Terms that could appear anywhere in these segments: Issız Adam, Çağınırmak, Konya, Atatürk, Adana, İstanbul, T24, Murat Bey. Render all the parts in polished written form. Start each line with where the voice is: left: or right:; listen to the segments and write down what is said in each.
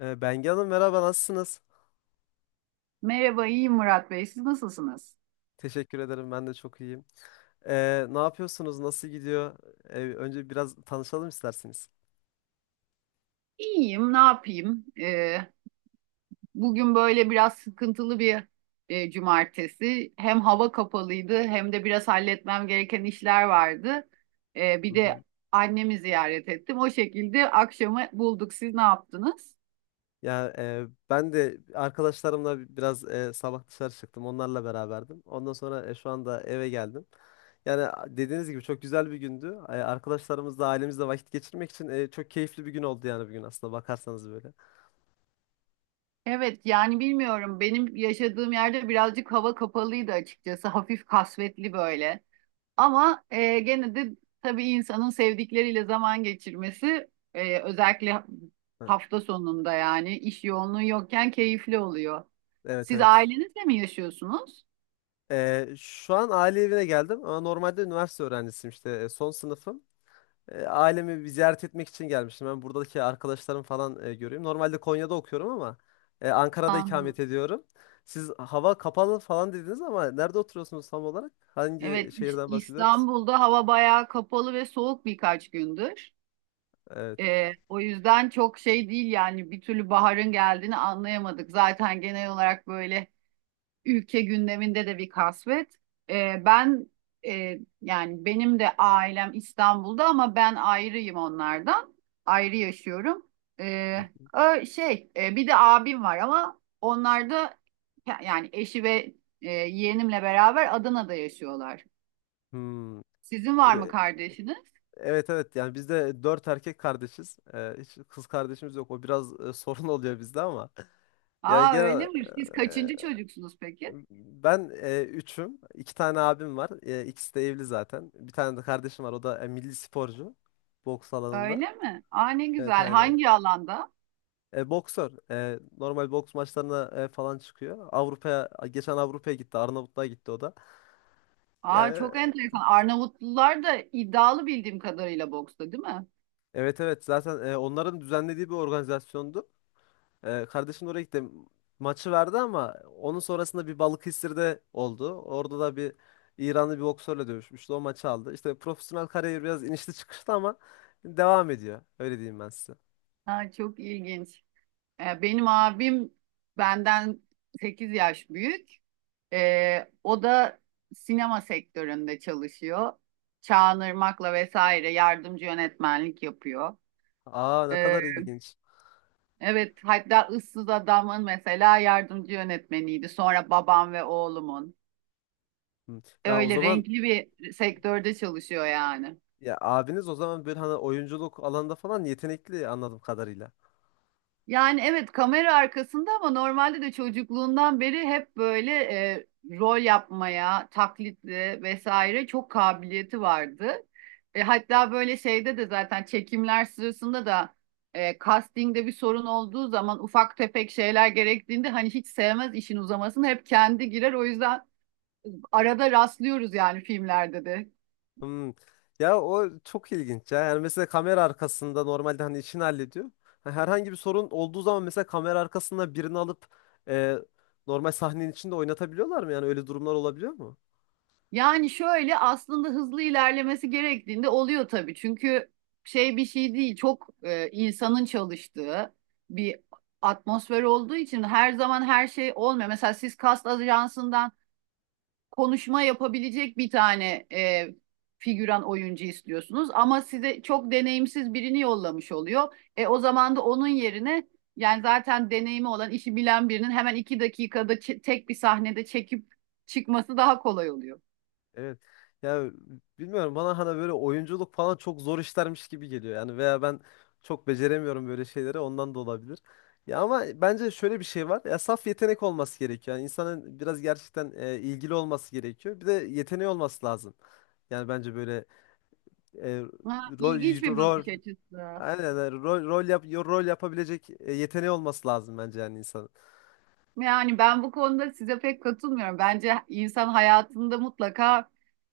left: Bengi Hanım, merhaba, nasılsınız?
right: Merhaba, iyiyim Murat Bey. Siz nasılsınız?
left: Teşekkür ederim, ben de çok iyiyim. Ne yapıyorsunuz? Nasıl gidiyor? Önce biraz tanışalım isterseniz.
right: İyiyim, ne yapayım? Bugün böyle biraz sıkıntılı bir cumartesi. Hem hava kapalıydı hem de biraz halletmem gereken işler vardı.
left: Hı
right: Bir
left: hı.
right: de annemi ziyaret ettim. O şekilde akşamı bulduk. Siz ne yaptınız?
left: Ya, ben de arkadaşlarımla biraz sabah dışarı çıktım. Onlarla beraberdim. Ondan sonra şu anda eve geldim. Yani, dediğiniz gibi çok güzel bir gündü. Arkadaşlarımızla, ailemizle vakit geçirmek için çok keyifli bir gün oldu yani, bugün aslında bakarsanız böyle.
right: Evet, yani bilmiyorum. Benim yaşadığım yerde birazcık hava kapalıydı açıkçası. Hafif kasvetli böyle. Ama gene de tabii insanın sevdikleriyle zaman geçirmesi, özellikle
left: Evet.
right: hafta sonunda yani iş yoğunluğu yokken keyifli oluyor.
left: Evet
right: Siz
left: evet.
right: ailenizle mi yaşıyorsunuz?
left: Şu an aile evine geldim ama normalde üniversite öğrencisiyim, işte son sınıfım. Ailemi bir ziyaret etmek için gelmiştim. Ben buradaki arkadaşlarım falan göreyim. Normalde Konya'da okuyorum ama Ankara'da
right: Anladım.
left: ikamet ediyorum. Siz hava kapalı falan dediniz ama nerede oturuyorsunuz tam olarak? Hangi
right: Evet,
left: şehirden bahsediyoruz?
right: İstanbul'da hava bayağı kapalı ve soğuk birkaç gündür.
left: Evet.
right: O yüzden çok şey değil yani bir türlü baharın geldiğini anlayamadık. Zaten genel olarak böyle ülke gündeminde de bir kasvet. Ee, ben Yani benim de ailem İstanbul'da ama ben ayrıyım onlardan. Ayrı yaşıyorum. Ee, Bir de abim var ama onlar da yani eşi ve yeğenimle beraber Adana'da yaşıyorlar.
left: Hmm.
right: Sizin var mı
left: E,
right: kardeşiniz?
left: Evet evet, yani biz de dört erkek kardeşiz. Hiç kız kardeşimiz yok. O biraz sorun oluyor bizde ama. Yani
right: Aa öyle
left: genel.
right: mi? Siz kaçıncı çocuksunuz peki?
left: Ben üçüm. İki tane abim var. İkisi de evli zaten. Bir tane de kardeşim var. O da milli sporcu. Boks alanında.
right: Öyle mi? Aa ne
left: Evet,
right: güzel.
left: aynen.
right: Hangi alanda?
left: Boksör. Normal boks maçlarına falan çıkıyor. Avrupa'ya, geçen Avrupa'ya gitti. Arnavutluğa gitti o da.
right: Aa
left: Yani,
right: çok enteresan. Arnavutlular da iddialı bildiğim kadarıyla boksta, değil mi?
left: evet evet, zaten onların düzenlediği bir organizasyondu. Kardeşim de oraya gitti. Maçı verdi ama onun sonrasında bir Balıkesir'de oldu. Orada da bir İranlı bir boksörle dövüşmüştü. O maçı aldı. İşte profesyonel kariyeri biraz inişli çıkışlı ama devam ediyor. Öyle diyeyim ben size.
right: Aa, çok ilginç. Benim abim benden 8 yaş büyük. O da sinema sektöründe çalışıyor. Çağınırmak'la vesaire yardımcı yönetmenlik yapıyor.
left: Aa, ne
right: Ee,
left: kadar ilginç.
right: evet, hatta Issız Adam'ın mesela yardımcı yönetmeniydi. Sonra babam ve oğlumun.
left: Hı. Ya, o
right: Öyle
left: zaman.
right: renkli bir sektörde çalışıyor yani.
left: Ya, abiniz o zaman böyle hani oyunculuk alanında falan yetenekli, anladığım kadarıyla.
right: Yani evet, kamera arkasında ama normalde de çocukluğundan beri hep böyle rol yapmaya, taklitli vesaire çok kabiliyeti vardı. Hatta böyle şeyde de zaten çekimler sırasında da castingde bir sorun olduğu zaman ufak tefek şeyler gerektiğinde hani hiç sevmez işin uzamasını, hep kendi girer. O yüzden arada rastlıyoruz yani filmlerde de.
left: Hmm. Ya, o çok ilginç ya. Yani mesela kamera arkasında normalde hani işini hallediyor. Ha, herhangi bir sorun olduğu zaman mesela kamera arkasında birini alıp e, normal sahnenin içinde oynatabiliyorlar mı? Yani öyle durumlar olabiliyor mu?
right: Yani şöyle, aslında hızlı ilerlemesi gerektiğinde oluyor tabii. Çünkü şey, bir şey değil çok insanın çalıştığı bir atmosfer olduğu için her zaman her şey olmuyor. Mesela siz kast ajansından konuşma yapabilecek bir tane figüran oyuncu istiyorsunuz ama size çok deneyimsiz birini yollamış oluyor. E, o zaman da onun yerine yani zaten deneyimi olan, işi bilen birinin hemen 2 dakikada tek bir sahnede çekip çıkması daha kolay oluyor.
left: Evet. Ya, bilmiyorum, bana hani böyle oyunculuk falan çok zor işlermiş gibi geliyor. Yani veya ben çok beceremiyorum böyle şeyleri, ondan da olabilir. Ya, ama bence şöyle bir şey var. Ya, saf yetenek olması gerekiyor. Yani insanın biraz gerçekten ilgili olması gerekiyor. Bir de yeteneği olması lazım. Yani bence böyle e,
right: Ha,
left: rol
right: ilginç bir
left: rol
right: bakış açısı.
left: aynen yani, rol yapabilecek yeteneği olması lazım bence yani insanın.
right: Yani ben bu konuda size pek katılmıyorum. Bence insan hayatında mutlaka,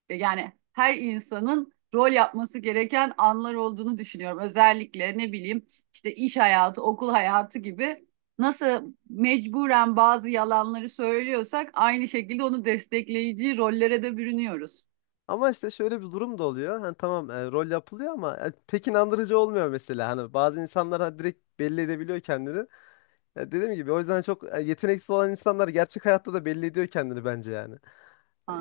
right: yani her insanın rol yapması gereken anlar olduğunu düşünüyorum. Özellikle ne bileyim işte iş hayatı, okul hayatı gibi nasıl mecburen bazı yalanları söylüyorsak aynı şekilde onu destekleyici rollere de bürünüyoruz.
left: Ama işte şöyle bir durum da oluyor. Hani tamam, rol yapılıyor ama pek inandırıcı olmuyor mesela. Hani bazı insanlar hani direkt belli edebiliyor kendini. Ya, dediğim gibi o yüzden çok yeteneksiz olan insanlar gerçek hayatta da belli ediyor kendini bence yani.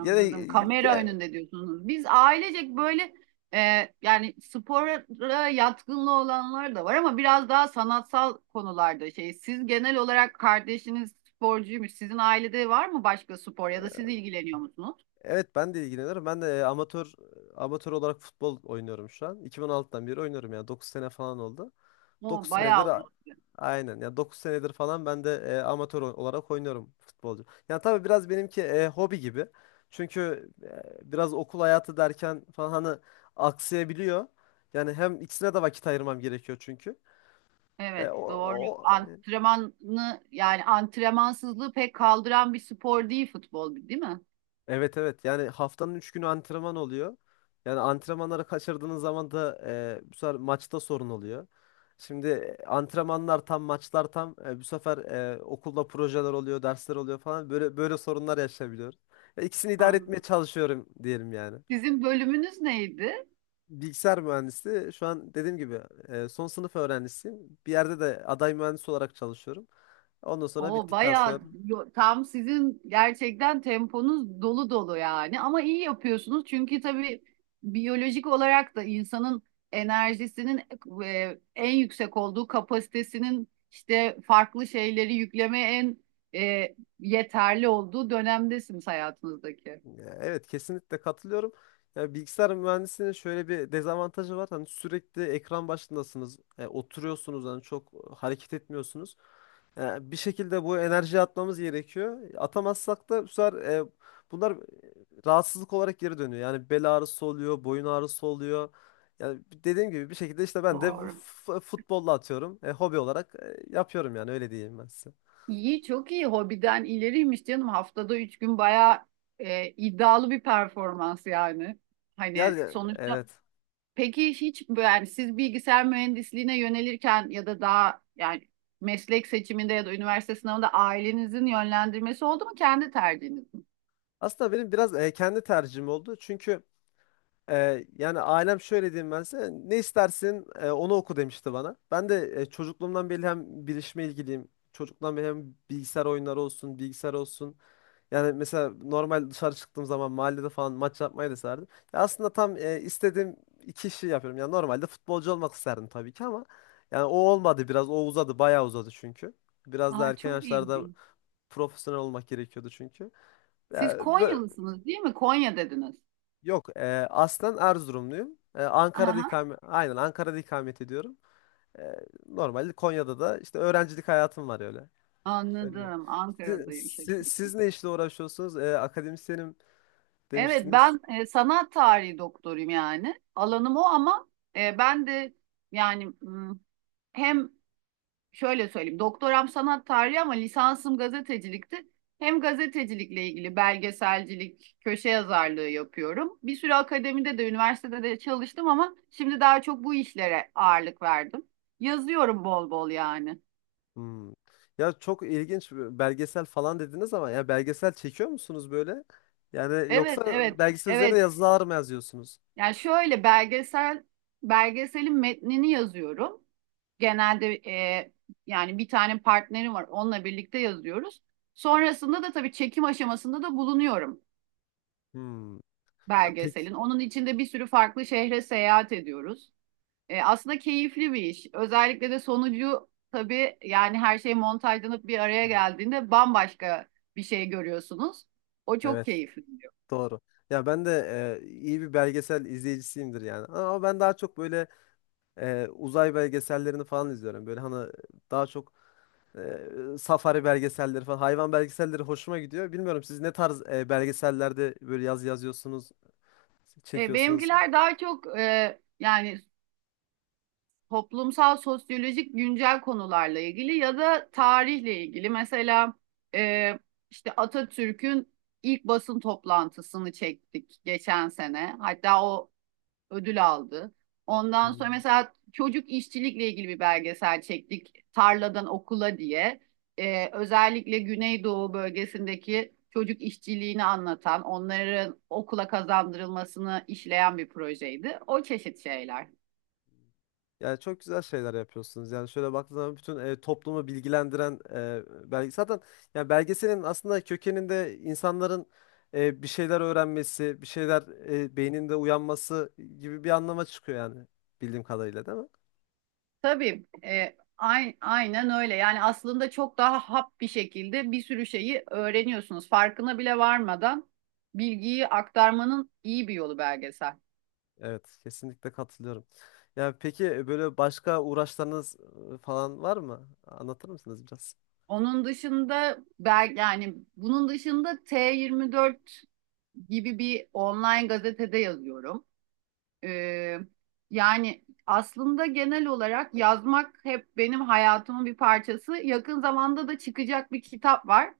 left: Gene
right: Kamera
left: ge-
right: önünde diyorsunuz. Biz ailecek böyle e, yani spora yatkınlığı olanlar da var ama biraz daha sanatsal konularda şey. Siz genel olarak, kardeşiniz sporcuymuş. Sizin ailede var mı başka spor ya da siz ilgileniyor musunuz?
left: evet, ben de ilgileniyorum. Ben de amatör olarak futbol oynuyorum şu an. 2016'dan beri oynuyorum yani 9 sene falan oldu. 9
right: O
left: senedir
right: bayağı
left: a-
right: uzun süre.
left: aynen ya, 9 senedir falan ben de amatör olarak oynuyorum, futbolcu. Yani tabii biraz benimki hobi gibi. Çünkü biraz okul hayatı derken falan hani aksayabiliyor. Yani hem ikisine de vakit ayırmam gerekiyor çünkü. E,
right: Evet doğru.
left: o,
right: Antrenmanı yani antrenmansızlığı pek kaldıran bir spor değil futbol, değil mi?
left: Evet evet, yani haftanın 3 günü antrenman oluyor. Yani antrenmanları kaçırdığınız zaman da bu sefer maçta sorun oluyor. Şimdi antrenmanlar tam, maçlar tam, bu sefer okulda projeler oluyor, dersler oluyor falan, böyle böyle sorunlar yaşayabiliyoruz. Ve İkisini idare etmeye
right: Anladım.
left: çalışıyorum diyelim yani.
right: Sizin bölümünüz neydi?
left: Bilgisayar mühendisi şu an, dediğim gibi, son sınıf öğrencisiyim. Bir yerde de aday mühendis olarak çalışıyorum. Ondan sonra
right: O
left: bittikten sonra.
right: bayağı tam, sizin gerçekten temponuz dolu dolu yani, ama iyi yapıyorsunuz çünkü tabii biyolojik olarak da insanın enerjisinin en yüksek olduğu, kapasitesinin işte farklı şeyleri yüklemeye en yeterli olduğu dönemdesiniz hayatınızdaki.
left: Ya, evet, kesinlikle katılıyorum. Ya, bilgisayar mühendisliğinin şöyle bir dezavantajı var. Hani sürekli ekran başındasınız. Oturuyorsunuz, hani çok hareket etmiyorsunuz. Bir şekilde bu enerjiyi atmamız gerekiyor. Atamazsak da bu sefer bunlar rahatsızlık olarak geri dönüyor. Yani bel ağrısı oluyor, boyun ağrısı oluyor. Yani dediğim gibi bir şekilde işte ben de bu
right: Doğru.
left: futbolla atıyorum. Hobi olarak yapıyorum yani, öyle diyeyim ben size.
right: İyi, çok iyi, hobiden ileriymiş canım, haftada üç gün bayağı iddialı bir performans yani. Hani
left: Yani,
right: sonuçta.
left: evet.
right: Peki hiç yani siz bilgisayar mühendisliğine yönelirken ya da daha yani meslek seçiminde ya da üniversite sınavında ailenizin yönlendirmesi oldu mu, kendi tercihiniz mi?
left: Aslında benim biraz kendi tercihim oldu. Çünkü yani ailem, şöyle diyeyim ben size. Ne istersin, onu oku demişti bana. Ben de çocukluğumdan beri hem bilişime ilgiliyim. Çocukluğumdan beri hem bilgisayar oyunları olsun, bilgisayar olsun. Yani mesela normal dışarı çıktığım zaman mahallede falan maç yapmayı da isterdim. Ya, aslında tam istediğim iki işi yapıyorum. Yani normalde futbolcu olmak isterdim tabii ki ama yani o olmadı biraz. O uzadı, bayağı uzadı çünkü. Biraz da
right: Aa,
left: erken
right: çok
left: yaşlarda
right: ilginç.
left: profesyonel olmak gerekiyordu çünkü.
right: Siz Konyalısınız değil mi? Konya dediniz.
left: Yok, aslen Erzurumluyum. Ankara'da
right: Aha,
left: ikamet, aynen Ankara'da ikamet ediyorum. E, Normalde Konya'da da işte öğrencilik hayatım var öyle. Öyle de.
right: anladım.
left: Siz,
right: Ankara'dayım,
left: siz,
right: şaşırdım.
left: siz ne işle uğraşıyorsunuz? Akademisyenim
right: Evet,
left: demiştiniz.
right: ben sanat tarihi doktoruyum yani. Alanım o ama e, ben de yani hmm, hem şöyle söyleyeyim. Doktoram sanat tarihi ama lisansım gazetecilikti. Hem gazetecilikle ilgili belgeselcilik, köşe yazarlığı yapıyorum. Bir süre akademide de, üniversitede de çalıştım, ama şimdi daha çok bu işlere ağırlık verdim. Yazıyorum bol bol yani.
left: Hmm. Ya, çok ilginç, belgesel falan dediniz ama ya, belgesel çekiyor musunuz böyle? Yani
right: Evet,
left: yoksa
right: evet,
left: belgesel üzerine
right: evet.
left: yazılar mı yazıyorsunuz?
right: Yani şöyle, belgeselin metnini yazıyorum. Genelde yani bir tane partnerim var. Onunla birlikte yazıyoruz. Sonrasında da tabii çekim aşamasında da bulunuyorum
left: Hmm. Ya, peki,
right: belgeselin. Onun içinde bir sürü farklı şehre seyahat ediyoruz. E, aslında keyifli bir iş. Özellikle de sonucu tabii, yani her şey montajlanıp bir araya geldiğinde bambaşka bir şey görüyorsunuz. O çok
left: evet,
right: keyifli diyor.
left: doğru. Ya, ben de iyi bir belgesel izleyicisiyimdir yani. Ama ben daha çok böyle uzay belgesellerini falan izliyorum. Böyle hani daha çok safari belgeselleri falan, hayvan belgeselleri hoşuma gidiyor. Bilmiyorum, siz ne tarz belgesellerde böyle yazıyorsunuz,
right: E,
left: çekiyorsunuz.
right: benimkiler daha çok yani toplumsal, sosyolojik, güncel konularla ilgili ya da tarihle ilgili. Mesela e, işte Atatürk'ün ilk basın toplantısını çektik geçen sene. Hatta o ödül aldı. Ondan sonra
left: Hmm.
right: mesela çocuk işçilikle ilgili bir belgesel çektik, Tarladan Okula diye. Özellikle Güneydoğu bölgesindeki çocuk işçiliğini anlatan, onların okula kazandırılmasını işleyen bir projeydi. O çeşit şeyler.
left: Yani çok güzel şeyler yapıyorsunuz. Yani şöyle baktığınız zaman bütün toplumu bilgilendiren e, belge zaten yani belgeselin aslında kökeninde insanların bir şeyler öğrenmesi, bir şeyler beyninde uyanması gibi bir anlama çıkıyor yani, bildiğim kadarıyla, değil mi?
right: Tabii, aynen öyle. Yani aslında çok daha hap bir şekilde bir sürü şeyi öğreniyorsunuz. Farkına bile varmadan bilgiyi aktarmanın iyi bir yolu belgesel.
left: Evet, kesinlikle katılıyorum. Ya peki, böyle başka uğraşlarınız falan var mı? Anlatır mısınız biraz?
right: Onun dışında, belki yani bunun dışında T24 gibi bir online gazetede yazıyorum. Ee, Yani aslında genel olarak yazmak hep benim hayatımın bir parçası. Yakın zamanda da çıkacak bir kitap var.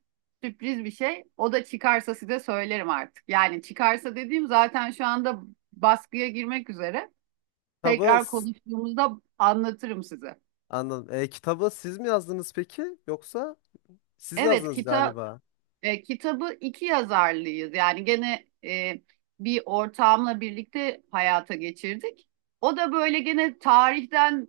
right: Sürpriz bir şey. O da çıkarsa size söylerim artık. Yani çıkarsa dediğim, zaten şu anda baskıya girmek üzere.
left: Kitabı
right: Tekrar
left: s-
right: konuştuğumuzda anlatırım size.
left: Anladım. Kitabı siz mi yazdınız peki? Yoksa siz
right: Evet,
left: yazdınız
right: kitap.
left: galiba.
right: E, kitabı iki yazarlıyız. Yani gene bir ortağımla birlikte hayata geçirdik. O da böyle gene tarihten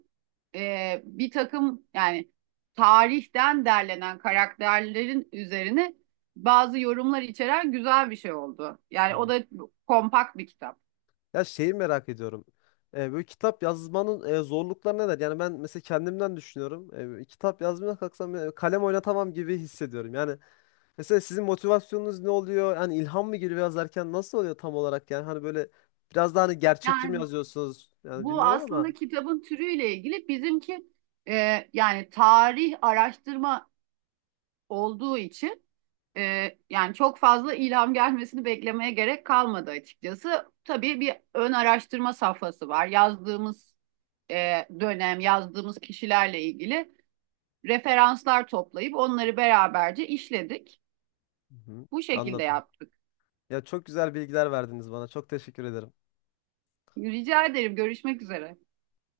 right: bir takım yani tarihten derlenen karakterlerin üzerine bazı yorumlar içeren güzel bir şey oldu. Yani o
left: Hı.
right: da kompakt bir kitap.
left: Ya, şeyi merak ediyorum. Böyle kitap yazmanın zorlukları neler? Yani ben mesela kendimden düşünüyorum. Böyle kitap yazmaya kalksam kalem oynatamam gibi hissediyorum. Yani mesela sizin motivasyonunuz ne oluyor? Yani ilham mı geliyor yazarken, nasıl oluyor tam olarak? Yani hani böyle biraz daha hani gerçekçi mi
right: Yani
left: yazıyorsunuz? Yani
right: bu
left: bilmiyorum ama.
right: aslında kitabın türüyle ilgili, bizimki yani tarih araştırma olduğu için. Yani çok fazla ilham gelmesini beklemeye gerek kalmadı açıkçası. Tabii bir ön araştırma safhası var. Yazdığımız dönem, yazdığımız kişilerle ilgili referanslar toplayıp onları beraberce işledik.
left: Hı hı,
right: Bu şekilde
left: anladım.
right: yaptık.
left: Ya, çok güzel bilgiler verdiniz bana. Çok teşekkür ederim.
right: Rica ederim, görüşmek üzere.